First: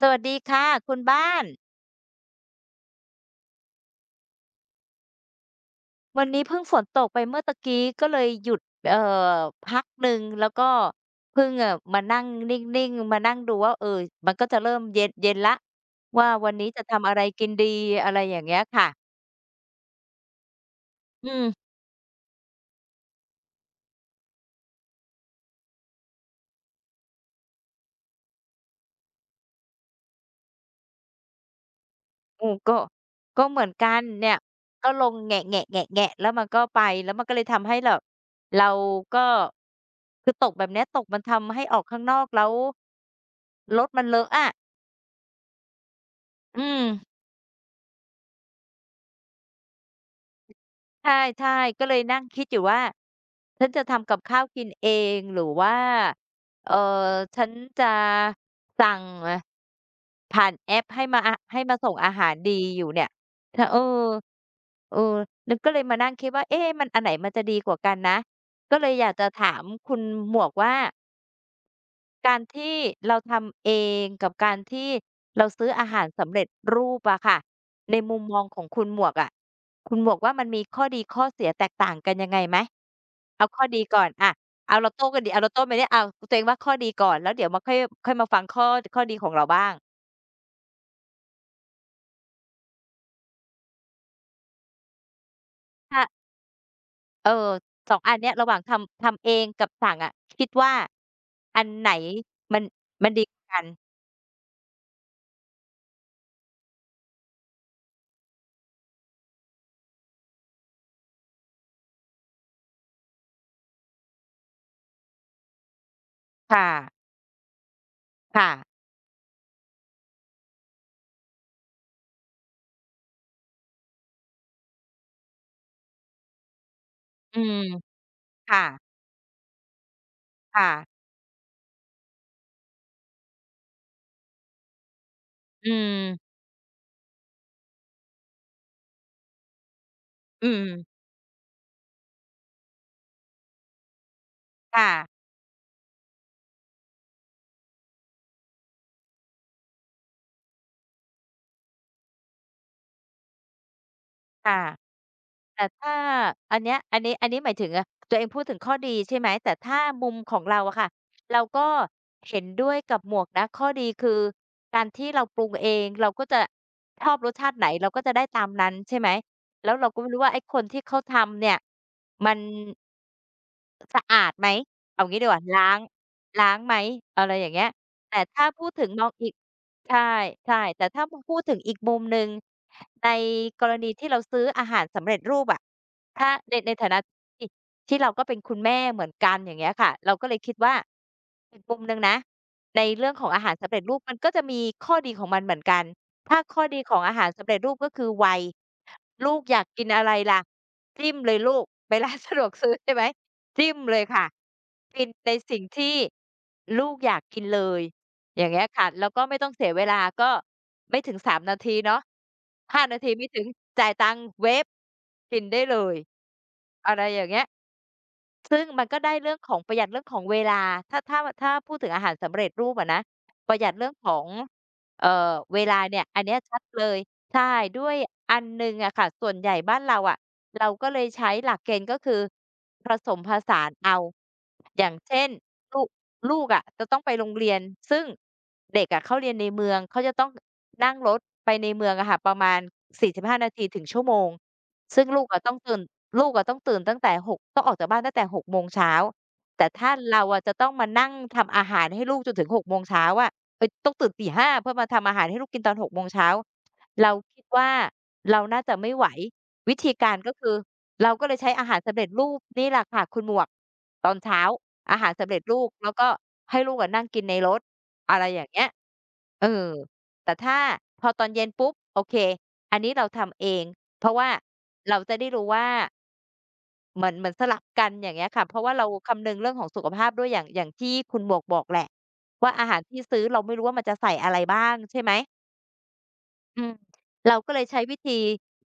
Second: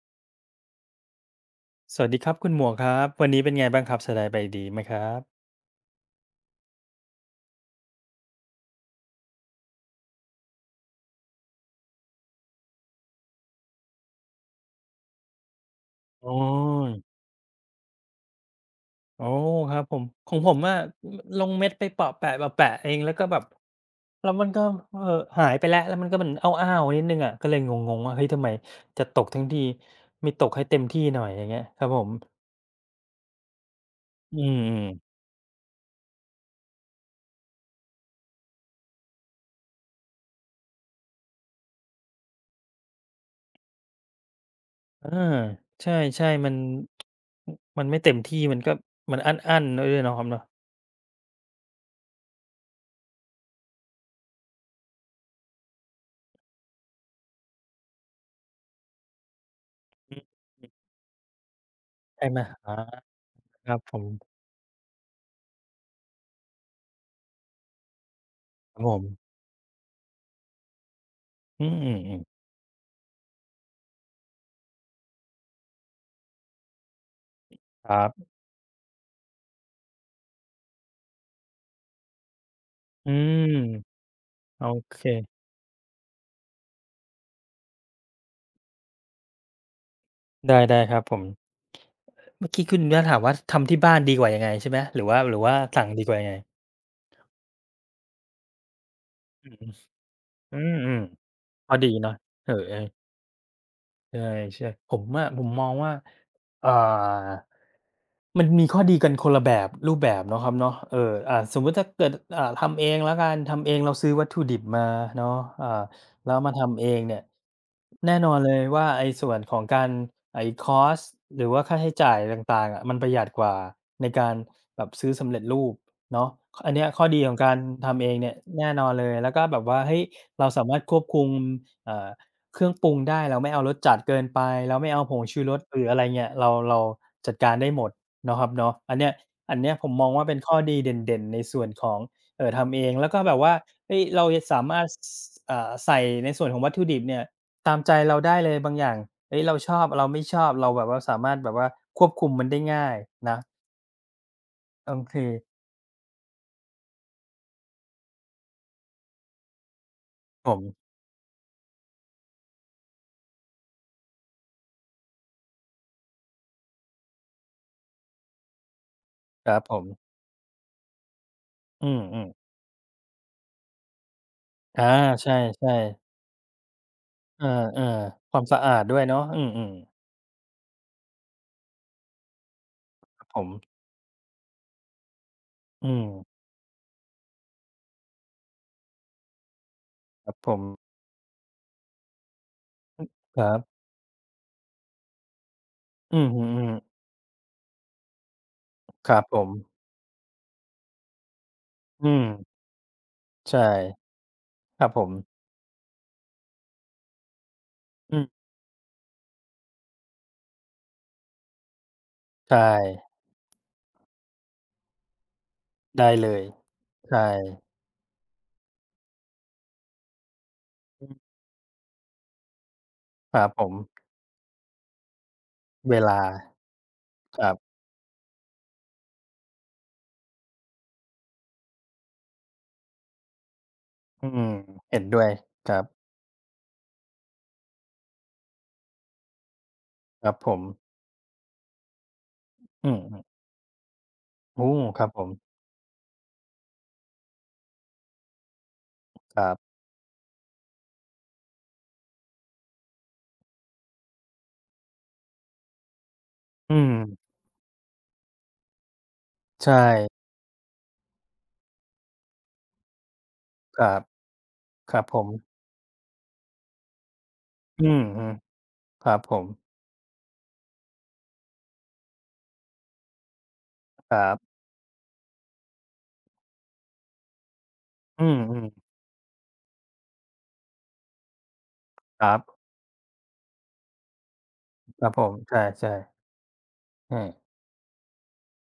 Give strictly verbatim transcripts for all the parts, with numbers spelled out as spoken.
สวัสดีค่ะคุณบ้านสวัสดีครับคุณหมวกครับวันนี้เป็นไงบ้างครับสบายไปดีไหมครับวันนี้เพิ่งฝนตกไปเมื่อตะกี้ก็เลยหยุดเอ่อพักหนึ่งแล้วก็เพิ่งเอ่อมานั่งนิ่งๆมานั่งดูว่าเออมันก็จะเริ่มเย็นเย็นแล้วว่าอ๋วันนี้จะอทำอะไรกินดีอะไรอย่างเงี้ยค่ะโอ้ครับผมของผมอะอืลงเม็มดไปเปาะแปะๆเองแล้วก็แบบแล้วมันก็เอ่อหายไปแล้วแล้วมันก็เหมันอ้าวๆนิดหนึ่งอะก็เลยงงๆว่าเฮ้ยทำไมจะตกทั้งทีไม่ตกให้เต็มที่หน่อยอย่างเงี้ยครับผมอือก็ก็เหมือนกันเนี่ยอืมก็ลๆงแงะๆๆๆแล้วมันก็ไปแล้วมันก็เลยทำให้แบบเราก็คือตกแบบเนี้ยตกมันทำให้ออกข้างนอกแล้วรถมันเลอะอะเออใช่ๆมันอืม มันไม่เต็มที่มันก็มันอั้นๆด้วยเนาะครับเนาะใช่ๆก็เลยนั่งคิดอยู่ว่าฉันจะทำกับข้าวกินเองหรือว่าเอ่อฉันจะสั่งอ่าอือผ่านแอปให้มาอะให้มาส่งอาหาใช่รไหมดีอาอยู่เนี่ยถ้าคเอรัอบผมเออนึกก็เลยมานั่งคิดว่าเอ๊ะมันอันไหนมันจะดีกว่ากันนะก็ครับเลผยอยากจะมถามคุณหมวกว่า อืมการๆๆที่เราทำเองกับการที่เราซื้ออาหารสำเร็จรูปอะค่ะคในรัมุมบมองของคุณหมวกอะคุณหมวกว่ามันมีข้อดีข้อเสียแตกต่างกันยังไงไหมอืม เอาข้อดีก่อนอะโอเอาเราเคโต้กันดิเอาเราโต้ไปดยเอาตัวเองว่าข้อดีก่อนแล้วเดี๋ยวมาค่อยค่อยมาฟังข้อข้อดีของเราบ้างได้ได้ครับผมเมื่อกี้คุณบ้านถามว่าทำที่บ้านดีกว่ายังไงใช่ไหมหรือว่าหรือว่าสั่งถ้าดีกว่ายังไงเออสองอันเนี้ยระหว่างทำทำเองอือกัอืบสั่งอะคิดว่ามอืมอันก็ไหดีนเนาะเออมันมันๆ ดีกว่ากันใช่ๆผมอะผมมองว่าอ่ามันมีข้อดีกันคนละแบบรูปแบบเนาะครับเนาะเอออ่าสมมุติถ้าเกิดอ่าทำเองแล้วกันทำเองเราซื้อวัตถุดิบมาเนาะอ่าแล้วมาค่ะทำเองเนี่ยแน่นอนเลค่ะยว่าไอ้ส่วนของการไอ้คอสต์หรือว่าค่าใช้จ่ายต่างๆอะมันประหยัดกว่าในการแบบซื้อสำเร็จรูปเนาะอันเนี้ยข้อดีของอืกามรทำเองเนี่ยแน่นอนค่ะเลยแล้วก็แบบว่าเฮ้ยเราสาค่ะมารถควบคุมเอ่อ เครื่องปรุงได้เราไม่เอารสจัดเกินไปเราไม่เอาผงชูรสอืหรืออะไรเงี้มยเราเราจัดการได้หมดเนาะครับเนาะอันเนี้ยอันเนี้ยผมมองว่าเป็นอืข้อดีเม ด่นๆในส่วนของเอ่อทำเองแล้วก็แบบว่าเฮ้ยเราจะสามารถสค่ะอ่าใส่ในส่วนของวัตถุดิบเนี่ยตามใจเราได้เลยบางอย่างเฮ้ยเราชอบเราไม่ชอบเราแบบว่าสามารถแบบว่าควบคุมมันได้ง่ายนะค่ะโอเคแต่ถ้าอันเนี้ยอันนี้อันนี้หมายถึงอะตัวเองพูดถึงข้อดีใช่ไหมแต่ถ้ามุมของผเรามอะค่ะเราก็เห็นด้วยกับหมวกนะข้อดีคือการที่เราปรุงเองเราก็จะชอบรสชาติไหนเราก็จะได้ตามนั้นใช่ไหมครับแล้ผวมเราก็ไม่รู้ว่าไอ้คนที่เขาทำเนี่ยอืมมัน ๆสะอาดไหมอาเอางี้ดีกว่าล้าใช่งๆล้างไหมอะไรอเอย่างเงี้ยอแต่ๆควาถ้ามสะพูดอาดถึงด้วมยองเนาะอีกอืมๆใช่ใช่แต่ถ้าพูดถึงอีกมุมหนึ่งในครับผมกรณีที่เราซื้ออาหารสำเร็จรูปอะอืถ้าม ในในฐานะที่ที่เราก็เป็นคุณแม่เหมือนกันอย่างเงี้ยค่ะเราก็ครัเลบยผคิดว่ามอีกมุมหนึ่งนะในเรื่องของอาคหารัรสำเร็บจรูปมันก็จะมีข้อดีของมันเหมือนกันอือถ้าฮึข้อือมดีของอาหารสำเร็จรูปก็คือไวครับลูผกอยากมกินอะไรล่ะจิ้มเลยลูกไปอืร้า นมสะดวกซื้อใช่ไหม ใช่จิ้มเลยค่ะครับผกินมในสิ่งที่ลูกอยากกินเลยอืมอย่างเงี้ยค่ะแล้วก็ไม่ต้องเสียเวลาก็ไม่ถึงสามนาทีเนาะใช่ห้านาทีไม่ถึงจ่ายตังค์เวฟกินได้เลยได้เลยอะไรอย่าใช่งเงี้ย ซึ่งมันก็ได้เรื่องของประหยัดเรื่องของเวลาถ้าอืถ้ามถ้าพูดถึงอาหารสำเร็จรูปอะนะครัปบระผหยัดเรื่องมของเอ่อเวลาเวเนี่ยอัลานเนี้ยชัดเลยคใช่รับด้วยอันหนึ่งอะค่ะส่วนใหญ่บ้านเราอะเราก็เลยใช้หลักเกณฑ์ก็คือผสมผสานเอาอืมอย่างเห็นด้เช่วนยครัลูบกลูกอะจะต้องไปโรงเรียนซึ่งเด็กอะเขาเรียนในเมืองเขาจะต้คองรับผมนั่งรถไปในเมืองอะค่ะประมาณอืมสี่สิบห้าๆนาทีถึงชั่วโมง โอ้คซึ่งรับผลูกมอะต้องตื่นลูกอะต้องตื่นตั้งแต่หกต้องออกจากบ้านตั้งแต่หกโมงเช้าครัแต่บถ้าเราอะจะต้องมานั่งทำอาหารให้ลูกจนถึงหกโมงเช้าอะเอ๊ยต้องตื่นตีห้าเพื่อมาทำอาหารให้ลูกกินตอนหกโมงเช้าอืมเราคิดว่าเราน่าจะไม่ไหวใชวิธีการ่ก็คือเราก็เลยใช้อาหารสำเร็จรูปนี่แหละค่ะคุณหมวกครับตอนเช้าคอารับหารผมสำเร็จรูปแล้วก็ให้ลูกอะนั่งกินในรถอืออะไรฮึอย่างเงี้ย ครับผมเออแต่ถ้าพอตอนเย็นปุ๊บโอเคอันนี้เราทำเอง เพคราะว่ารับเราจะได้รู้ว่าเหมือนเหมือนสลับกันอย่างอืเงี้ยค่ะ เพราะมว่าเราๆคำนึงเรื่องของสุขภาพด้วยอย่างอย่างที่คุณหมวกบอกแหละครัว่าบอาหารที่ซื้อเราไม่รู้ว่ามันจะใส่อะไรบ้างใช่ครัไหม บผมใช่ๆอืมอืมเราก็เลยใช้วิธี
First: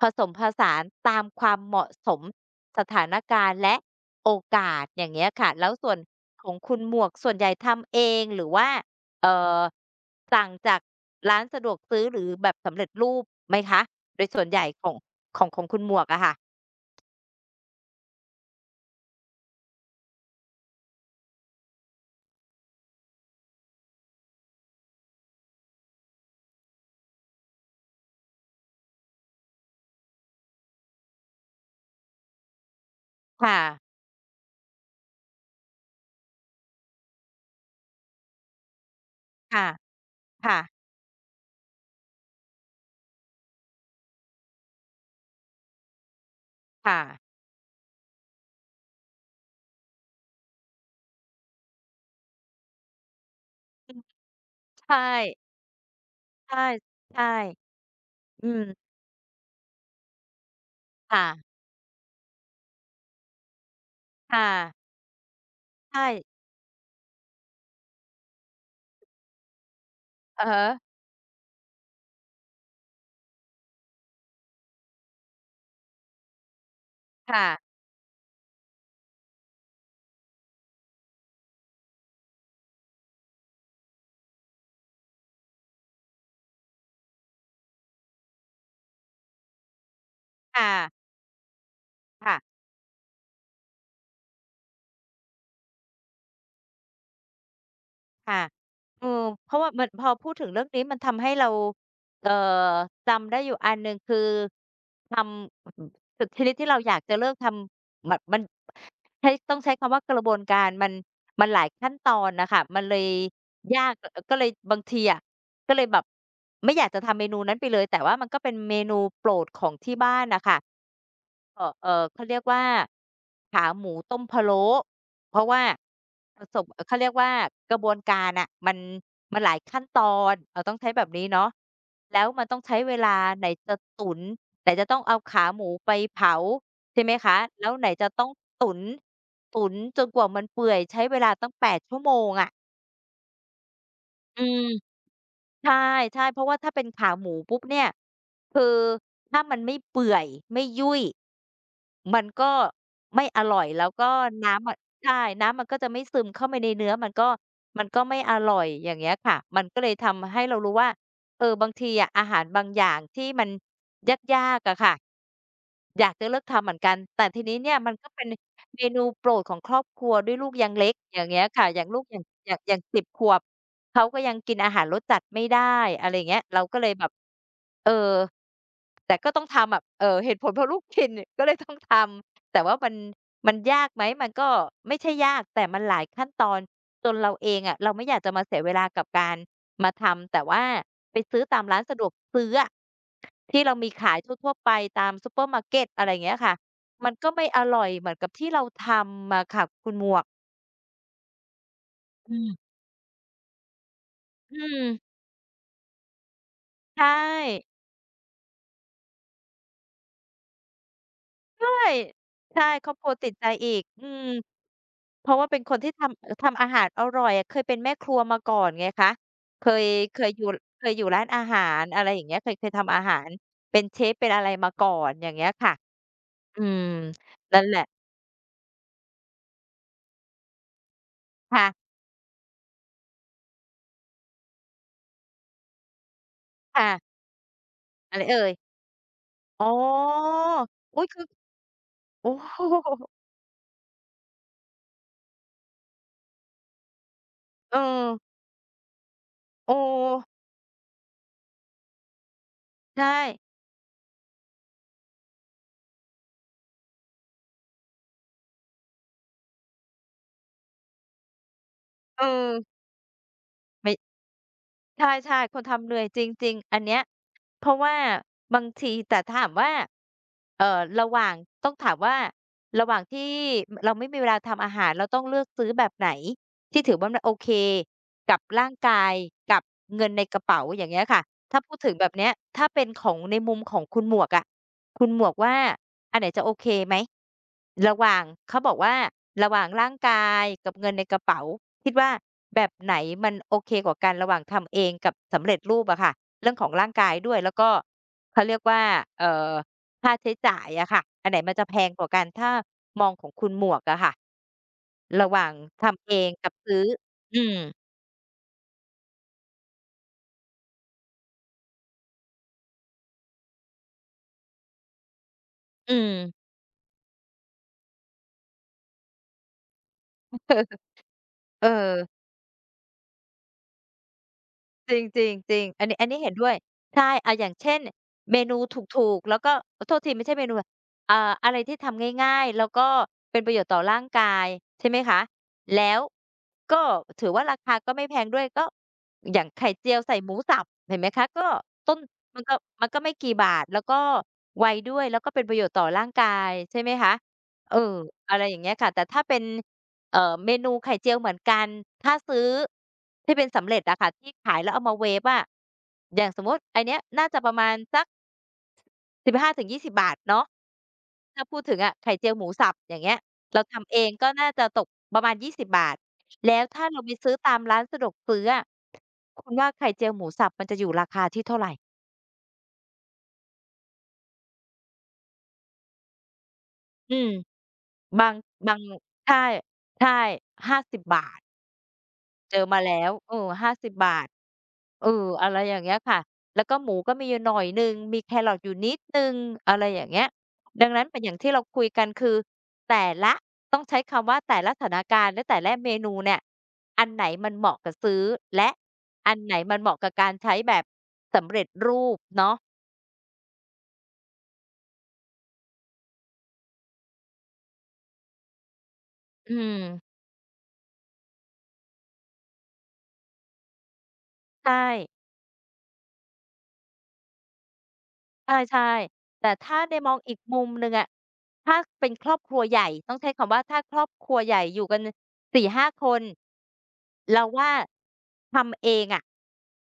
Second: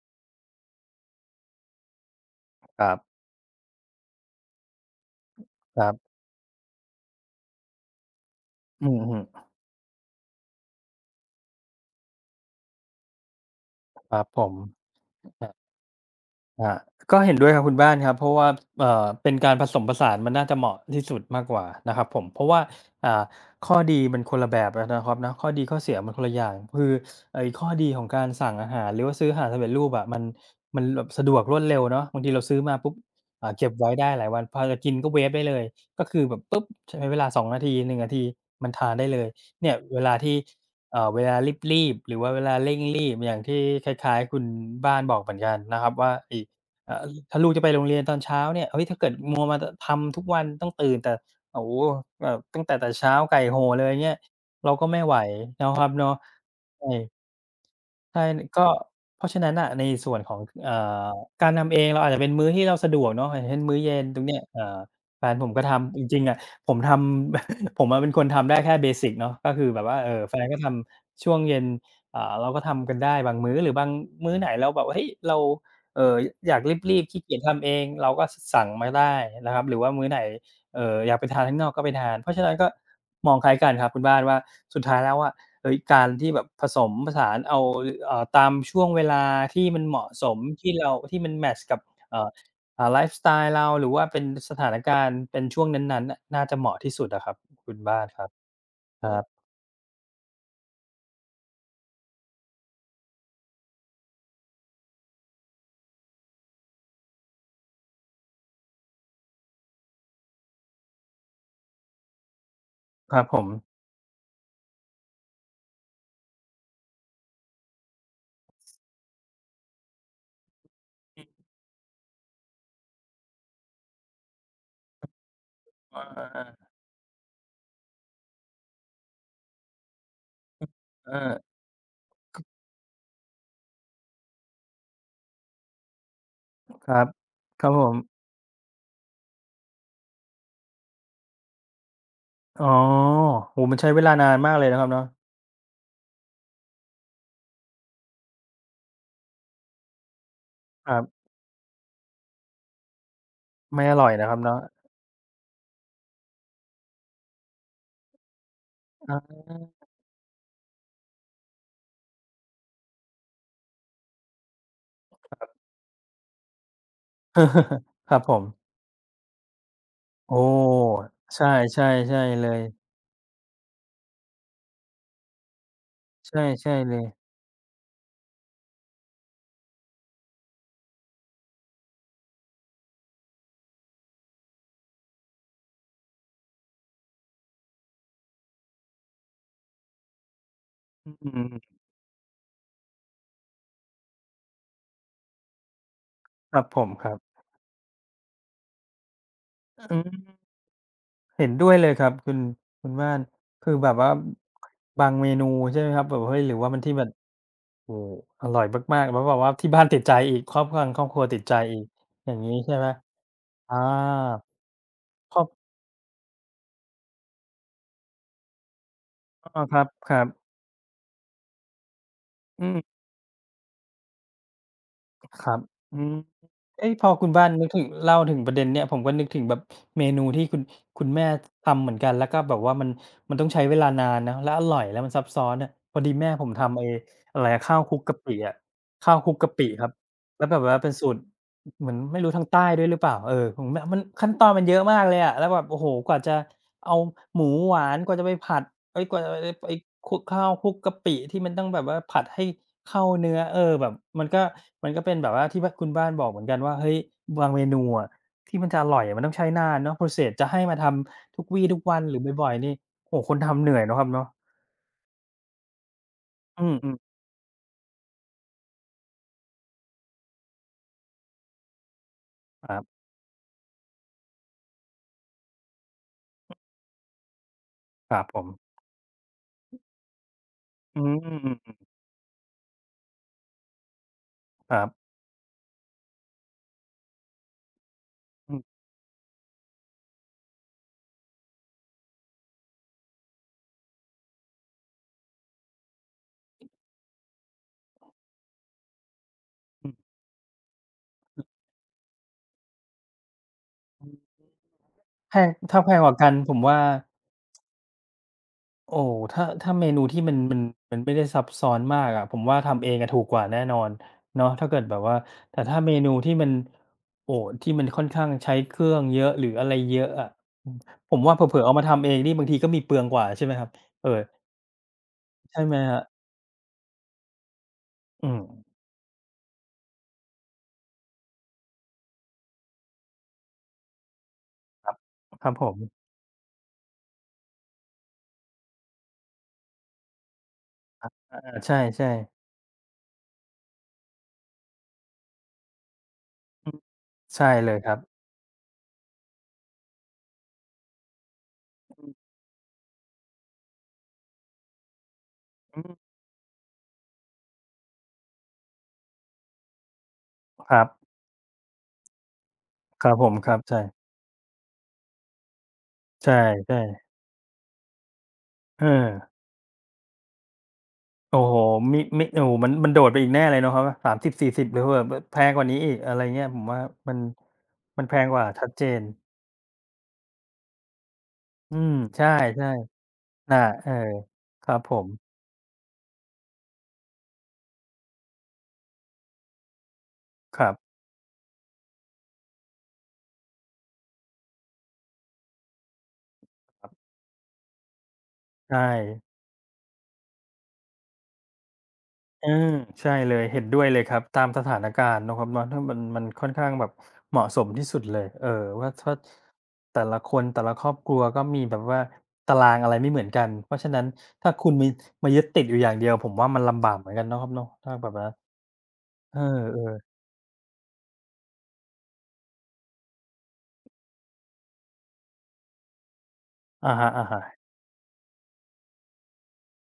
ผสมผสานตามความเหมาะสมสครัถานบการณ์และโอกาสอย่างเงี้ยค่ะแล้วครัส่วนบของคุณหมวกส่วนใหญ่ทำเองหรือว่าอือฮึเอ่อสั่งจากร้านสะดวกซื้อหรือแบบสำเร็จรูปไหมคะคโดรับยผส่วนมใหญ่ของขคองรัของบ คุณหมวกอะค่ะอาก็เห็นด้วยครับคุณบ้านครับเพราะว่าเอ่อเป็นการผสมผสานมันน่าจะเหมาะที่สุดมากกว่านะครับผมเพราะว่าอ่าข้อดีมันคนละแบบนะครับนาะข้อดีข้อเสียมันคนละอย่างคือไอ้ข้อดีของการสั่งอาหารหรือว่าซื้ออาหารสำเร็จรูปอะมันมันแบบสะดวกรวดเร็วเนาะบางทีเราซื้อมาปุ๊บอ่าค่ะเก็บไว้ได้หลายวันพอจะกินก็เวฟได้เลยก็คือแบบปุ๊บใช้เวลาสองนาทีหนงนาทีมันทานได้เลยค่ะเนี่ยเวลาที่ค่ะเอ่อเวลารีบๆหรือว่าเวลาเร่งรีบอย่างที่คล้ายๆคุณบ้านบอกเหมือนกันนะครับว่า เอ่อค่ะถ้าลูกจะไปโรงเรียนตอนเช้าเนี่ยเฮ้ยถ้าเกิดมัวมาตทำทุกวันต้องตื่นแต่โอ้โฮแบบตั้งแต่แต่เช้าไก่โฮเลยอืมเงี้ยเราก็ใช่ไม่ไหวเนาะครับเนาะใช่ใช่ใช่ใช่อืก็มเพราะฉะนั้นน่ะในส่วนของเอ่อกาค่ะรทำเองเราอาจจะเป็นมื้อที่เราสะดวกเนาะอย่างเช่นมื้อเย็นตรงเนี้ยค่ะเอ่อแฟนผมก็ทำจใช่ริงๆอะผมทำ ผมอะเป็นคนทำได้แค่เบสิกเนาะก็คือแบบว่าเอ่อแฟนอะก็ทฮะำช่วงเย็นอ่าเราก็ทำกันได้บางมื้อหรือบางมื้อไหนเราแบบเฮ้ยเรา เอ่ออยากรีบๆขี้เกียจค่ะทำเองเราก็สสั่งมาได้นะครับหรือว่ามื้อไหนเอ่ออยากไปทานข้างนอกก็ไปทานเพราะฉะนั้นก็มองคล้ายกันครับคุณบ้านว่าสุดท้ายแล้วอะเฮ้ยการที่แบบผสมผสานเอาเอ่อตามช่วงเวลาที่มันเหมาะสมค่ะที่เราที่มันแมตช์กับเอ่อค่ะ อ่าไลฟ์สไตล์เราหรือว่าเป็นสถานการณ์เป็นช่วงนั้นๆน่ะน่าจะเหมาะที่สุดอะครับคุณบ้านครับค่ะเอคอรับเพราะว่ามันพอพูดถึงเรื่องนี้มันทำให้เราเอ่อจำได้อยู่อันหนึ่งคือทำถึงชนิดที่เราอยากจะเลิกทำแบบมันใช้ต้องใช้คำว่ากระบวนการมันมันหลายขั้นตอนน่ะค่ะมันเลยครับผมยากเอ่อก็เลยบางทีอะก็เลยแบบไม่อยากจะทำเมนูนั้นไปเลยแต่ว่ามันก็เป็นเมนูโปรดของที่บ้านน่ะค่ะ อืมเอ่อเอ่อเขาเรียกว่าขาหมูต้มพะโล้เพราะว่าอาผสมๆๆเอ่อเขาเรียกว่ากระบวนการน่ะมันมันหลายขั้นตอนเอ่อต้องใช้แบบเออนี้เนาะแล้วมันต้องใช้เวลาไหนจะตุ๋นไหนจะต้องเอาขาหมูไปเผาคใช่รับไหมคะคแล้รัวบผไหนมจะต้องตุ๋นตุ๋นจนกว่ามันเปื่อยใช้เวลาตั้งแปดชั่วโมงอะอ๋อโอ้โฮมันใช้เวลานานอืมากม เลยนะครับเนาะ ใช่ใช่เพราะว่าถ้าเป็นขาหมูปุ๊บเนี่ยคือถ้ามันไม่เปื่อยไม่ยุ่ครัยบมันก็ไม่อร่อยไม่แล้วอร่ก็อยนะครับเนาะน้ำอะใช่น้ำมันก็จะไม่ซึมเข้าไปในเนื้อมันก็มันก็ไม่อร่อยอย่างเงี้ยอา ค่ะมันก็เลยทำให้เรารู้ว่าเออบางทีอะอาหารบางอย่างที่มันยากๆอะค่ะ อยากจะเลิกทำเหมือนกันแต่ทีนี้เนี่ยมันก็ ครับเป็นผมเมนูโปรดของครอบครัวด้วโอ้ยลูกยังเล็กอย่างเงี้ยใช่ค่ะอย่าใช่งลูกอใช่ย่างเลอย่างยอย่างสิบขวบเขาก็ยังกินอาหารรสจัดไม่ได้อะไรอย่างเงี้ใช่ยเราใช่ก็เลยเลแบยบเออแต่ก็ต้องทำอะเอ่อเหตุผลเพราะลูกกินก็เลยต้องทำแต่ว่ามันมันยากไหมมันก็ไม่ใช่ยากแต่มันหลายขั้นตอนจนเราเองอะเราไม่อยากจะมาเสียเวลากับการ มาทำแต่ว่าอืไปซื้อมตามร้านสะดวกซื้ออะที่เรามีขายทั่วๆไปตามซูเปอร์มาร์เกตอะไรอย่างเงี้ยคค่ะรับผมคมันรัก็บไม่อร่อยเหมือนกับที่เราทำอะค่ะคุณอืหมวกมเห็นด้วยเลยครับคุอืณมคุณบ้านคือแบบว่าอืมบางเมนูใช่ไหมครับแบบเฮ้ยหรือว่ามันที่ใชแบบ่โอ้โฮอร่อยมากๆแล้วแบบว่าที่บ้านติดใจอีกครอบครัวครอบครัวติดใจใช่อีกอย่างงี้ใช่ใช่ไหคมรอบครัวติดใจอาอีกอืมเพครราะอว่าบเป็นคนที่ทำเอ่อทำอาหารอร่อยอะเคยเป็นแม่ครัวมาก่อนไงคะเคอาครยเคับยอยู่ๆเคยอยู่ร้านอาหารอะไรอย่างเงี้ยเคยเคอืยม ทำอาหารเป็นเชฟเป็นอะไรมาก่อนอย่างคเงี้ยรับค่ะอืมอืมเอ๊ยพอคุณบ้านนั่นนึกแหละถึงเล่าถึงประเด็นเนี้ยผมก็นึกถึงแบบเมนูที่คุณคุณแม่ทำเหค่ะมือนกันแล้วก็แบบว่ามันมันต้องใช้เวลานานเนาะแล้วอร่อยแล้วมันซับซ้อนอะพอดีแม่ผมทำไอ้ค่ะอะไรอะข้าวคลุกอะกะไรปิเอ่ย อะข้าวคลุกกะอ๋ปิครับอแล้วแบบว่าเป็นอุ๊ยสูตคืรอเหมือนไม่โอ้รู้ทางโฮใต้ด้วยหรือเปล่าเออผมแบบมันขั้นตอนมันเยอะมากเลยอะแล้วแบบโอ้โฮกว่าจะเอาหมูหเอวานกว่าจะอไปผัด เฮ้ยกว่าจะได้ไปโอ้คลุกข้าวคลุกกะปิที่มันต้องแบบว่าผัดให้เข้าใช่เนื้อเออแบบมันก็มันก็เป็นแบบว่าที่แบ้าคุณบ้านบอกเหมือนกันว่าเฮ้ยบางเมนูอะที่มันจะอร่อยอะมันต้องใช้นานเนาะ process จะให้มาทำทุกวี่ทุกวันหรืเออบ่ออยๆนี่โอ้โฮคนทำเหนื่อยไม่เนาะครับเนาะใช่ๆคนทำเหนื่อยจริงอืๆอันเนี้มยๆเพราะว่าบางทีแต่ถามว่าเอ่อระหว่างต้องถามว่า ครัระหว่าบงที่มเราไม่มีเวลาทำอาหารเราต้องเลือกซื้อแบบไหนที่ถือว่ามันโอเคครับกัผบมร่างกายกับเงินในกระเป๋าอย่างอืเงี้ยค่ะ ถ้าพูมดถึงแบบเนี้ยถ้าเป็นของในมุมของคุณหมวกอะครัคุณบหมวกว่าอันไหนจะโอเคไหมระหว่างอืเขามบอกว่าระหว่างร่างกายกับเงินในกระเป๋าคิดว่าแบบไหนมันโอเคกว่ากันระหว่างทำเองกับสำเร็จรูปอะค่ะเรื่องของร่างกายด้วยแล้วก็เขาเรียกว่าเอ่อๆค่าใช้จ่ายอะค่ะอันไหนมันจะแพงกว่ากันถ้ามองของคุณหมวกอะค่ะระหแพว่างงถ้าแพงทำกเอว่ากังนกัผบมว่า ซื้ออืมโอ้ถ้าถ้าเมนูที่มันมันมันไม่ได้ซับซ้อนมากอะผมว่าทำเองอะถูกกว่าแน่นอนเนาะถ้าเกิดแบบว่าแต่ถ้าเมอืนูม ที่มันโอ้ที่มันค่อนข้างใช้เครื่องเยอะหรืออะไรเยอะอะอืม ผมว่าเผลอๆเอเอามาทำเองอ นี่บางทีก็มีเปลืองกว่าใช่ไหมครับเออจริงจริงจริใช่งไหมอันคนี้รัอับนนี้เห็นด้วยใช่อาอย่างเช่นอืเมมนูถูกๆแล้วก็โทษทีไม่ใช่เมนูอ่าอะไรที่ทำง่ายๆแล้วก็เป็นประโยชน์ต่อร่างกายคใช่รัไหบมคะครับผแล้วมก็ถือว่าราคาก็ไม่แพงด้วยก็อย่างไข่เจียวใส่หมูสับเห็นไหมคะอาก็ใชต้น่มัๆนก็มันก็ไม่กี่บาทแล้วก็ไวด้วยแล้วก็เป็นประโยชน์ต่อร่างกายอืใช่มไหมคะใช่เลเอยอครับอะไรอย่างเงี้ยค่ะแต่ถ้าเป็น เอ่อเมนูไข่เจียวเหมือนกันถ้าอืซื้อที่เป็นสำเร็จอะค่ะที่ขายแล้วเอามาเวฟอะออืมอย่างสมมุติอันเนี้ยน่าจะประมาณสักสิบห้าถึงยี่สิบบาทเนาะครับถ้าพูดถึงอะไข่เจียวหมูสับอย่างครัเงี้บยผมครับเราใช่ทำเองก็น่าจะตกประมาณยี่สิบบาทใช่แล้วถ้าเราไปๆซื้อตามร้านสะดวกซื้ออะเออ คุณว่าไข่เจียวหมูสับมันจะอยู่ราคาโอ้ที่โฮเท่าไรมิมิโอ้โฮมันมันโดดไปอีกแน่เลยเนาะครับสามสิบสสี่ ศูนย์หรือแบบแบบแพงกว่านี้อีกอะไรเงี้ยผมว่ามัอืนมมันแพบางงกว่าชัดบางเจนใช่ใช่ห้าสิบบาท อืมใช่เจอมาแล้วเออๆน่ะเอห้าสิบอบบาทครับผเอมออะไรอย่างเงี้ยค่ะแล้วก็หมูก็มีอยู่หน่อยหนึ่งมีแครอทอยู่นิดหนึ่งอะไรอย่างเงี้ยครับดังนั้นเป็นอย่างที่เราคุยกันคือแต่ละต้องใช้คำว่าแต่ละสถานการณ์และแต่ละเมนูเนี่ยอันไหนมันเหมาะกับซื้อและใช่อันไหนมันเหมาะกับการใช้แบบสำเร็จรูปเออเนาะใช่เลยเห็นด้วยเลยครับตามสถานการณ์เนาะครับเนาะถ้ามันมันค่อนข้างแบบเหมาะสมที่สุดเลยเออว่าถ้าอืมแต่ละคนแต่ละครอบครัวก็มีแบบว่าตารางอะไรไม่เหมือนกันเพราะฉะนั้นถ้าคุณใช่ มีมายึดติดอยู่อย่างเดียวผมว่ามันลำบากเหมือนกันเนาะครับเนาะถ้าแบบว่าใช่เออๆแต่ถ้าในมๆ องอีกมุมหนึ่งอะถ้าเป็นครอบครัวใหญ่ต้องใช้คำว่าถ้าครอบครัวใหญ่อยู่กันสี่ห้าคนอะฮะเราว่าๆทำเองอะ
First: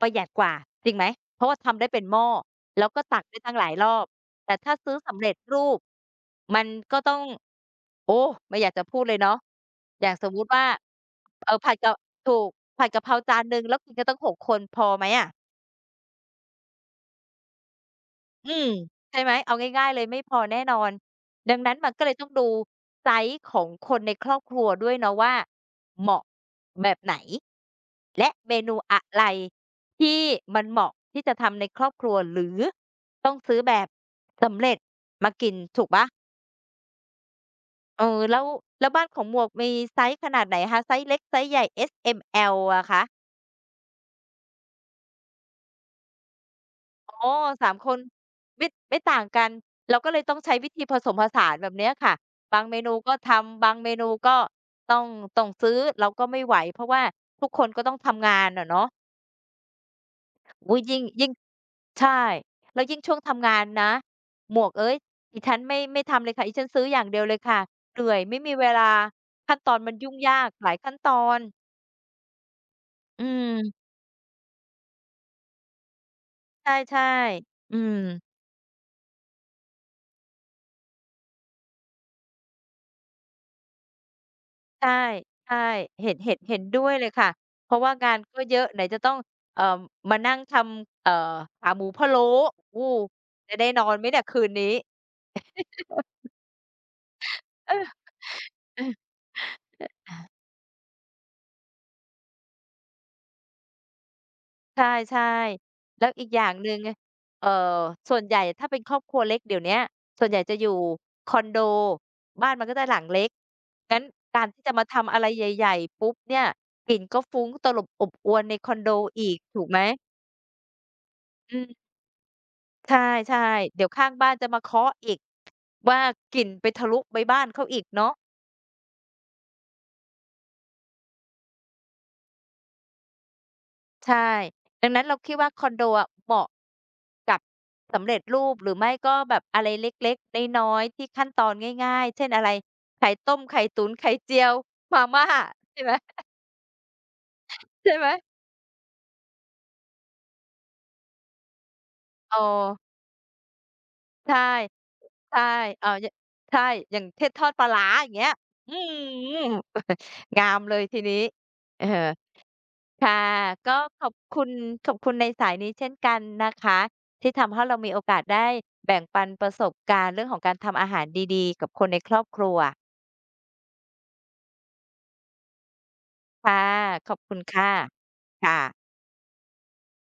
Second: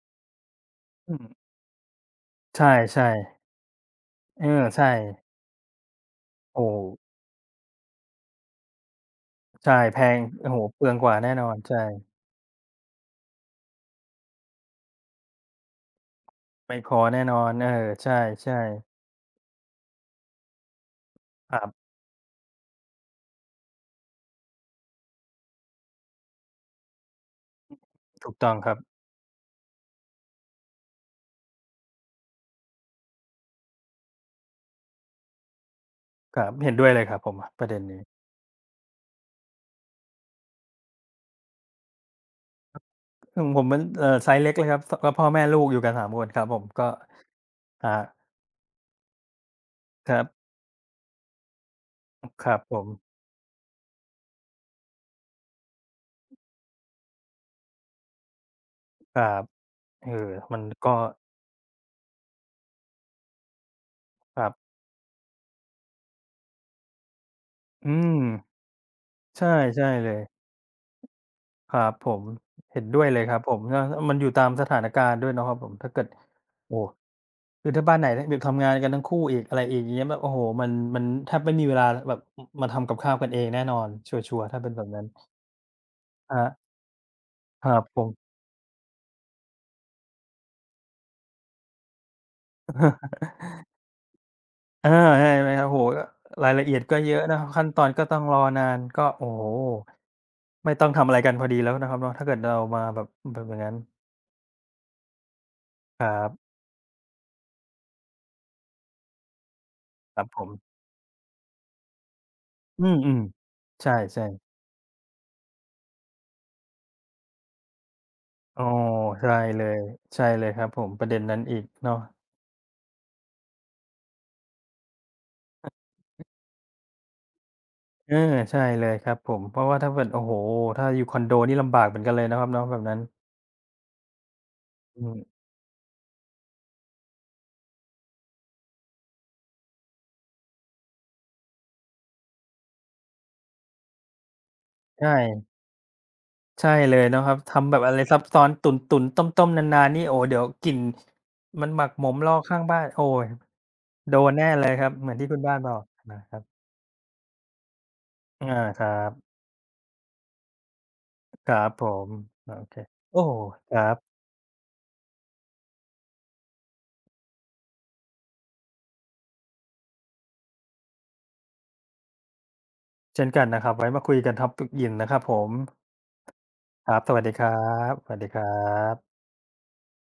ประหยัดกว่าจริงไหมอืมเพราะว่าทำได้เป็นหม้อใแล้วก็ช่ตักได้ตั้ๆงหลายรอบเอแต่อถ้าใช่ซื้อสำเร็จรูปมันโอ้โฮก็ต้องโอ้ไม่อยากจะพูดเลยเนาะใช่แพอย่างงสมมุโอ้ติโฮว่าเปลืองกว่าแน่นอเอ่นอผัดใช่กะถูกผัดกะเพราจานหนึ่งแล้วกินกันตั้งหกคนพอไหมอะ ไม่พอแน่นอนเออใชอื่มๆใช่ไหมเอาง่ายๆเลยไม่พอแน่นอนดัคงรันั้นบมันก็เลยต้องดูไซซ์ของคนในครอบครัวด้วยเนาะว่าเหมาะแบบไหนและถูกต้เมองคนูรับอะไรที่มันเหมาะที่จะทำในครอบครัวหรือต้องซื้อแบบสำเร็จมากินถูกเปล่าครับเห็นด้วยเลยครับผมประเด็นนี้เออแล้วแล้วบ้านของหมวกมีไซซ์ขนาดไหนคะไซซ์เล็กไซซ์ใหญ่ เอส เอ็ม แอล อะคะ ขอืผมมันเอ่อไซซ์เล็กเลยครับสก็พ่อแม่ลูกอยู่กันสามคนครับผมก็อ๋อสามคอ่านไม่ไม่ต่างกันเราก็คเลรัยต้องบใช้วิธีผสมผสานแบบเนี้ยค่ะครับาบงผเมนูก็มทำบางเมนูก็ต้องต้องซื้อเราก็ไม่ไหวเพราะว่าทุกคนก็ต้องทำงานอะเนาะครับเออมันอุ๊ยก็ยิ่งยิ่งใช่แล้วยิ่งช่วงทำงานนะครับหมวกเอ๊ยดิฉันไม่ไม่ทำเลยค่ะดิฉันซื้ออย่างเดียวเลยค่ะอืเหมนื่อยไม่มีเวลาใช่ขั้นตอนใช่มันเลยุ่งยยากหลายขั้นตอนครับผมเห็นด้วยเลอืยครับผมเนาะมมันอยู่ตามสถานการณ์ด้วยเนาะครับผมถ้าเกิดใโอ้ ช่คืๆออืถ้าบ้าม นไหนได้แบบทำงานกันทั้งคู่อีกอะไรอีกอย่างเงี้ยแบบโอ้โฮมันมันแทบไม่มีเวลาแบบมาทำกับข้าวกันเองแน่นอนชัวร์ๆถ้าเป็นแบบใช่นั้นใช่เห็นเห็คนรัเห็นบด้วยเลยค่ะคเพรัราะบว่าผงาม นก็เยอะไหนจะต้องเอ่อมานั่งทำเอ่อขาหมูพะโล้โอ้ จะได้นอนไหมเนี่ยคืนนี้เอาใช่ไหมครับโอ้โฮก็รายละเอียดก็เยอะเนาะขั้นเอตออนก็ๆต้องรอนานก็โอ้โฮไม่ต้องทำอะไรกันพอดีแล้วนะครับเนาะถ้าเกิดเรามาแบบแบบอย่างงั้นใช่ๆคแล้วรัอีกอย่าบงหนึ่งเอ่อส่วนใหญ่ถ้าเป็นครอบครัวเล็กเดี๋ยวเนี้ยคส่รับวนใหผญ่จะอมยู่คอนโดบ้านมันก็อืจะหลังมเล็กๆใชงั้น่การๆที่จะมาทำอะไรใหญ่ๆปุ๊บเนี่ยกลิ่นก็ฟุ้งตลบอบอวนในอ๋อคอนโดอีใช่กเลถูกไหมยใช่เลยครับผมประเด็นนั้นอีอืกม เนาะ ใช่ๆเดี๋ยวข้างบ้านจะมาเคาะอีกว่ากลิ่นไปทะลุไปบ้านเขาอีกเนาะเออใช่เลยครับผมเพราะว่าถ้าเกิดโอ้โฮถ้าอยู่คอนโดนี่ลำบากเหมือนกันเลยนะครับเนาะแบบนั้นใช่ดังอืนั้นเราคิดมว่าคอนโดอะเหมาะกับสำเร็จรูปหรือไม่ก็แบบอะไรเล็กๆน้อยๆที่ขั้นตอนง่ายๆเช่นอะไรไข่ต้มไข่ตุ๋นไข่เจียวมาใช่ม่าใช่ไหมใช่เลยเนาะครับทำแบบใช่อะไรไหมซับซ้อนตุ๋นๆต้มๆนานๆนี่โอ้เดี๋ยวกลิ่นมันหมักหมมรเออข้าองบ้านโอ้โดนใช่แน่เลยครับเหมือนที่คุใช่ณบ้านบอกเอ่อยนะครับใช่อย่างเช่นทอดปลาร้าอย่างเงี้ยอาอื้อครับฮืองามเลยทีนี้ครับเอผอ มโอเคค่ะโอ้โฮคก็รัขอบบคุณขอบคุณในสายนี้เช่นกันนะคะที่ทำให้เรามีโอกาสได้แบ่งปันประสบการณ์เรื่องของการทำอาหารดีๆกับคนในครอบครัวเช่นกันนะครับไว้มาคุยกัน topic อื่นนะครับผมค่ะครับขสอบวัสดีคุณครัค่ะบสวัสดีครัค่ะบ